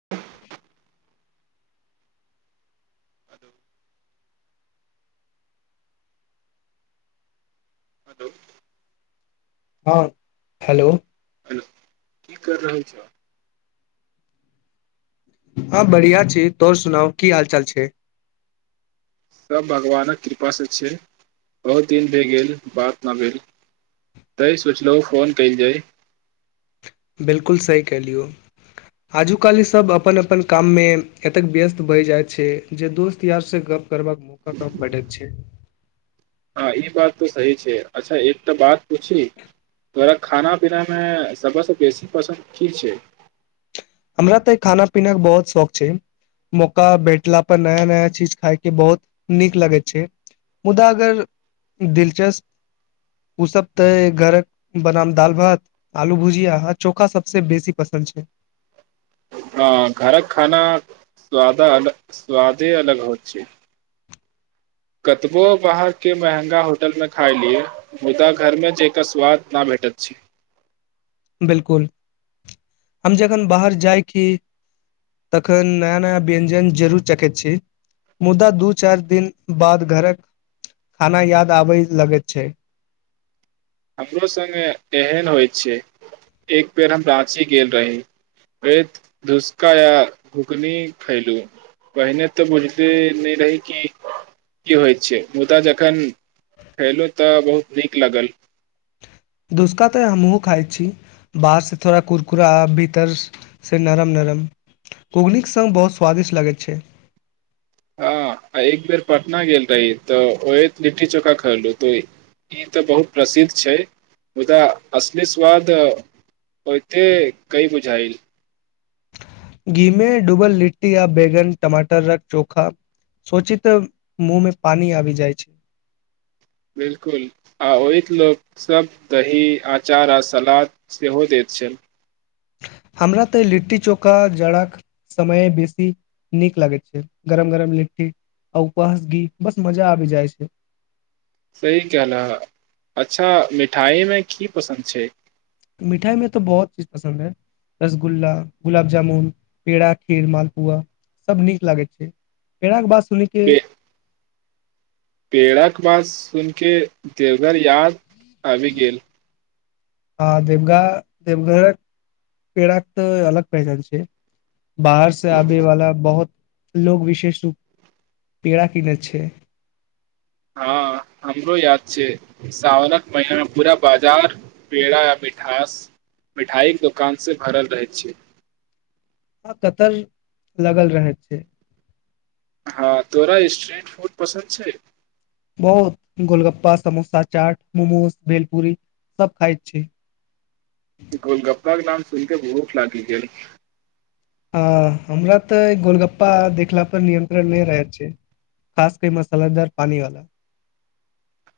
[inaudible] अ [inaudible] hello हँ hello hello की कर रहल छौ हँ बढ़िआँ छी तोहर सुनाउ की हाल चाल छै सब भगवानक कृपासँ छैइ बहुत दिन भए गेल बात न भेल तय सोचलहु फोन कयल जाय बिलकुल सही कयलिअइ आजुकाल ई सभ अपन अपन काममे एतेक व्यस्त भय जाइत छै जे दोस्त यारसँ गप करबा कि मौका कम भेटैत छैइ हँ ई बात तऽ सही छैइ अच्छा एक तऽ बात पुछी तोरा खाना पीनामे सबसँ बेसी पसन्द की छैइ हमरा तऽ खाना पीनाके बहुत शौक छै मौका भेटला पर नया नया चीज खायके बहुत नीक लगैत छै मुदा अगर दिलचस्प ओसभ तऽ घरक बदाम दाल भात आलू भूजिया हां चोखा सबसँ बेसी पसन्द छै हं घरक खाना स्वाद अल स्वादे अलग हो छैइ कतबो बाहरके महँगा होटलमे खाइ लिउ मुदा घरमे जाकर स्वाद ना भेटैत अछि बिलकुल हम जखन बाहर जाइ छी तखन नया नया व्यंजन जरूर चखैत छी मुदा दू चारि दिन बाद घरक खाना याद आबय लगैत छै हमरो सङ्ग एहन होइत छै एक बेर हम राँची गेल रही धूसका या घुघनी खयलहुँ पहिने तऽ बुझिते नहि रही कि की होइत छै मुदा जखन खयलहुँ तऽ बहुत नीक लगल धुसका तऽ हमहूं खाइ छी बाहरसँ थोड़ा कुरकुरा भीतरसँ नरम नरम घूघनीके सङ्ग बहुत स्वादिष्ट लगैत छै हां अइ बेर पटना गेल रही तऽ ओ लिट्टी चोखा खयलहु त ई तऽ बहुत प्रसिद्ध छै मुदा असली स्वाद ओते कई बुझायल घीमे डूबल लिट्टी आ बैगन टमाटरक चोखा सोचिते मुंहमे पानी आबी जाइ छै बिलकुल आ ओहित लोकसभ दही अँचार आ सलाद सेहो दैत छै हमरा तऽ लिट्टी चोखा जड़ाके समय बेसी नीक लागैत छै गरम गरम लिट्टी आ उपर स घी बस मजा आबि जाइ छै सही कहलह अच्छा मिठाइमे की पसन्द छै मिठाइमे तऽ बहुत किछु पसन्द अइ रसगुल्ला गुलाब जामुन पेड़ा खीर मालपुआ सब नीक लागैत छै पेड़ाके बात सुनिके पेड़ाक बात सुन के देवघर याद आबि गेल हँ देवगा देवघरक पेड़ाक तऽ अलग पहचान छै बाहर से आबै वला बहुत लोग विशेष रूप पेड़ा कीनै छै हँ हमरो याद छै साावनक महिनामे पूरा बाजार पेड़ा या मिठास मिठाइके दोकानसँ भरल रहै छै आ कतर लगल रहय छै हँ तोरा स्ट्रीट फूड पसन्द छै बहुत गोलगप्पा समोसा चाट मोमोज भेलपूरी सब खाइत छी गोलगप्पा के नाम सुन के भूख लागि गेल हं हमरा तऽ गोलगप्पा देखला पर नियंत्रण नहि रहैत छै खास क मसालेदार पानीवाला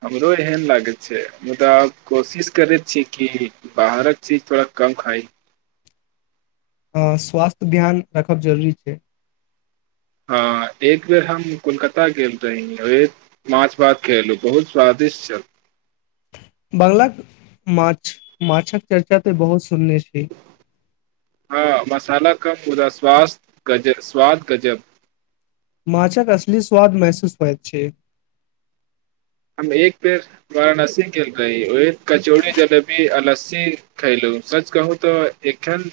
हमरो एहन लागै छै मुदा आब कोशिश करै छीयै कि बाहरक चीज थोड़ा कम खाइ हं स्वास्थ्य ध्यान राखब जरूरी छै हँ एक बेर हम कोलकाता गेल रही है एक माछ भात खेलू बहुत स्वादिष्ट छल बंगलाक माछ माछक चर्चा तऽ बहुत सुनने छी हँ मसाला कम मुदा स्वास स्वाद गजब माछक असली स्वाद महसूस होइत छै हम एक बेेर वाराणसी गेल रही ओय कचौड़ी जलेबी आ नश् से खयलहुं सच कहु तऽ एखन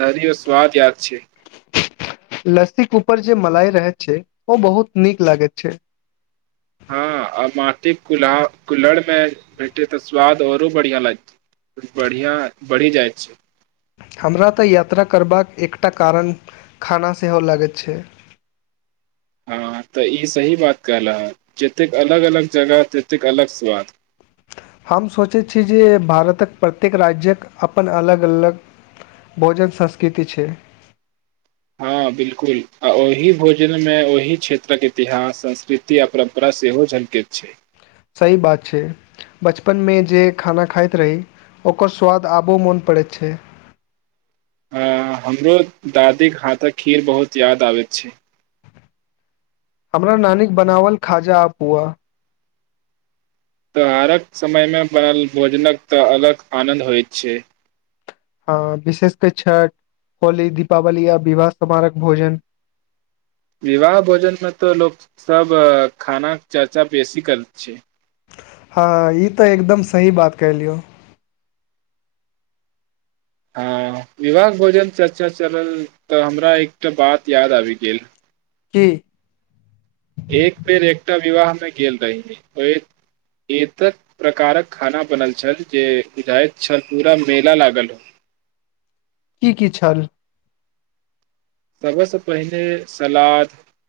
धरि स्वाद याद छै लस्सिकऊपर जे मलाई रहैत छै ओ बहुत नीक लागैत छै हँ आ माटिक कुल्हा कुल्हड़मे भेटै तऽ स्वाद औरो बढ़िया लाग बढ़िया बढ़ी जाय [inaudible] हमरा तऽ यात्रा करबाक एकटा कारण खाना सेहो लागैत छै हँ तऽ ई सही बात कहल' हं जतेक अलग अलग जगह ततेक अलग स्वाद हम सोचैत छी जे भारतक प्रत्येक राज्यक अपन अलग अलग भोजन संस्कृति छै हँ बिलकुल आ ओहि भोजनमे ओहि क्षेत्रक इतिहास संस्कृति आ परम्परा सेहो झलकैत छै सहि बात छै बचपनमे जे खाना खाइत रही ओकर स्वाद आबो मोन पड़ैत छै हं हमरो दादीके हाथक खीर बहुत याद आबैत छै हमरा नानीक बनाबल खाजा आ पुआ त्योहारक समयमे बनल भोजनक तऽ अलग आनन्द होइत छै हँ विशेषक छठ होली दीपावली आ विवाह समारोहक भोजन विवाह भोजनमे तऽ लोक सब खाना चर्चा बेसी करै छै हँ ई तऽ एकदम सही बात कहलियौ हँ विवाहक भोजन चर्चा चलल तऽ हमरा एकटा बात याद आबि गेल की एक बेर एकटा विवाहमे गेल रहहि ओ एतक प्रकारक खाना बनल छल जे बुझाइत छल पूरा मेला लागल हो की की छल सबसँ पहिने सलाद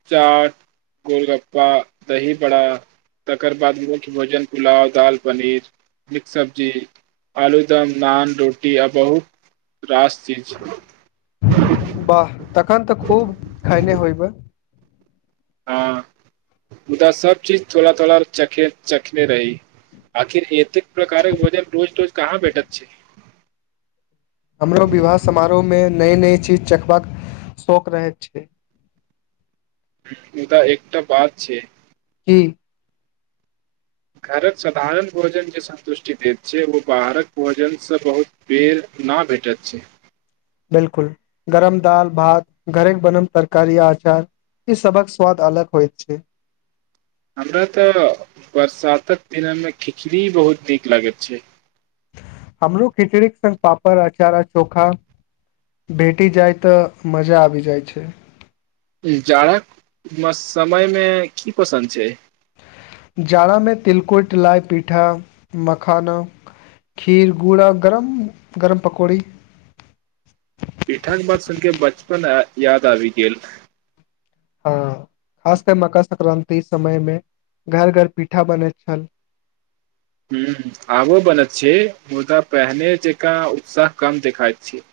चाट गोलगप्पा दहीबड़ा तकर बाद मुख्य भोजन पुलाव दाल पनीर मिक्स सब्जी आलूदम नान रोटी आ बहुत रास चीज वाह तखन तऽ खूब खेने होयबइ हँ मुदा सब चीज थोड़ा थोड़ा च चखने रही आखिर एतेक प्रकारक वजन रोज रोज कहाँ बैठत छै हमरो विवाह समारोहमे नइ नइ चीज चखबा के शौक रहैत छै मुदा एकटा बात छै की घरक साधारण भोजन जे सन्तुष्टि दैत छै ओ बाहरक भोजनसँ बहुत बेेर ना भेटत छै बिलकुल गरम दाल भात घरक बनल तरकारी अचार ई सबक स्वाद अलग होइत छै हमरा तऽ बरसातक दिनमे खिचड़ी बहुत नीक लागैत छै हमरो खिचड़ीक संग पापड़ अचार चोखा भेटी जाइ तऽ मजा आबि जाइ छै जाड़क समय मे की पसन्द छै जाड़ामे तिलकुट लाइ पीठा मखाना खीर गूड़ गरम गरम पकौड़ी पीठाक बाद सुनके बचपन याद आबि गेल हँ खासकर मकर संक्रान्ति समयमे घर घर पीठा बनैत छल हुं आबो बनैत छै मुदा पहिने जकाँ उत्साह काम देखाय छै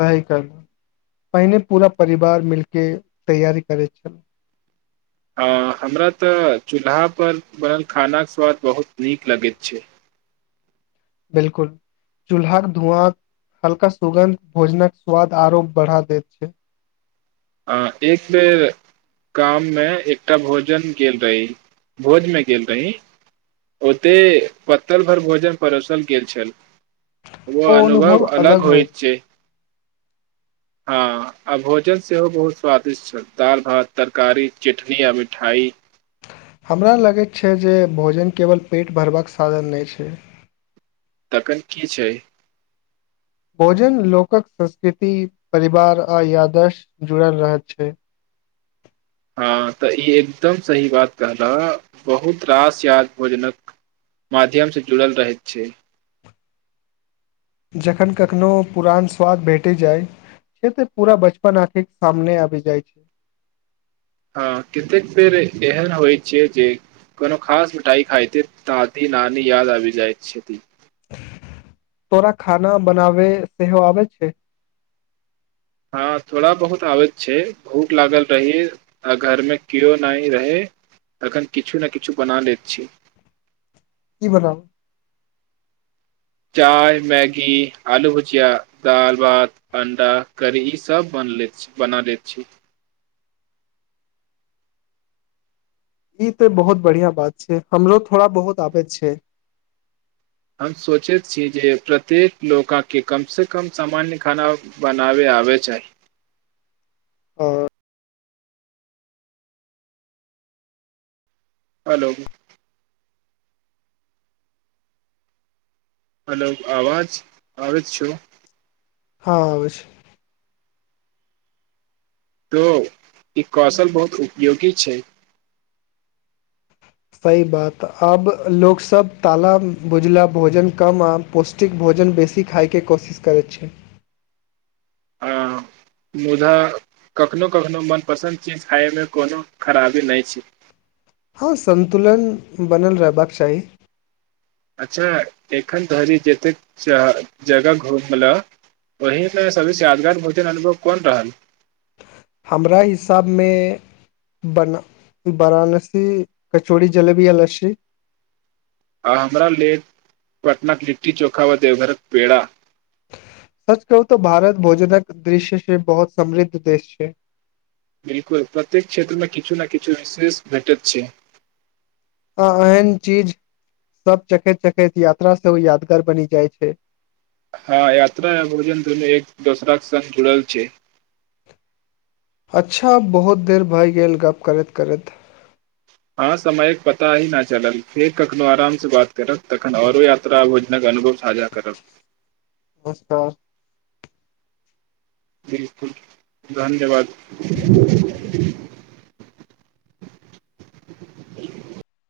सही करलहुँ पहिने पूरा परिवार मिलि कऽ तैयारी करैत छलहुँ हँ हमरा तऽ चूल्हापर बनल खानाक स्वाद बहुत नीक लगैत छै बिलकुल चूल्हाक धुआं हल्का सुगन्ध भोजनक स्वाद आरो बढ़ा दैत छै अ एक बेर गाममे एकटा भोजन गेल रही भोजमे गेल रही ओते पत्तल भरि भोजन परोसल गेल छल ओ अनुभव अलग होइ छै हँ आ भोजन सेहो बहुत स्वादिष्ट छल दाल भात तरकारी चटनी आ मिठाई हमरा लगैत छै जे भोजन केवल पेट भरबाक साधन नहि छै तखन की छै भोजन लोकक संस्कृति परिवार आ यादस जुड़ल रह छै हँ तऽ ई एकदम सही बात कहलाह बहुत रास याद भोजनक माध्यम से जुड़ल रहैत छै जखन कखनो पुरान स्वाद भेटी जाइ छै तऽ पूरा बचपन आंखि सामने आबि जाइ छै हँ कतेक बेर एहन होइ छै जे कोनो खास मिठाई खायत दादी नानी याद आबि जाइत छथि तोरा खाना बनाब सेेहो आबैछै हँ थोड़ा बहुत आबैत छै भूख लागल रहय आ घरमे केयो नहि रहै तखन किछु ने किछु बना लैत छी की बनाउ चाय मैगी आलू भुजिया दाल भात अण्डा करी ईसभ बन ले छी बना लै छी ई तऽ बहुत बढ़िआं बात छै हमरो थोड़ा बहुत आबैत छै हम सोचैत छी जे प्रत्येक लोककें कमसँ कम सामान्य खाना बनाबै आबै चाहि आ हलौ हलौ आवाज आबैत छौ हँ अबै छै त ई कौशल बहुत उपयोगी छै सही बात आब लोकसभ ताला भुजला भोजन कम आ पौष्टिक भोजन बेसी खायके कोशिश करैत छै आ मुदा कखनो कखनो मनपसन्द चीज खायमे कोनो खराबी नहि छै हँ संन्तुलन बनल रहबाक चाही अच्छा एखन धरि जतेक जगह घुमलह ओहीमे सभसँ यादगार भोजन अनुभव कोन रहल हमरा हिसाबमे बन वाराणसी कचौड़ी जलेबी आ लस्सी आ हमरा ले पटनाक लिट्टी चोखा व देवघरक पेड़ा सच कहू तऽ भारत भोजनक दृश्य से बहुत समृद्ध देश छै बिलकुल प्रत्येक क्षेत्रमे किछु ने किछु विशेष भेटैत छै आ एहन चीज सभ चखैत चखैत यात्रा सेहो यादगार बनि जाइ छै हँ यात्रा आ भोजन दोनो एक दोसरााक संग जुड़ल छै अच्छा आब बहुत देर भए गेल गप्प करैत करैत अहाँ समयक पता ही नहि चलल फेर कखनहु आरामसँ बात करब तखन आओरो यात्रा भोजनक अनुभव साझा करब नमस्कार बिलकुल धन्यवाद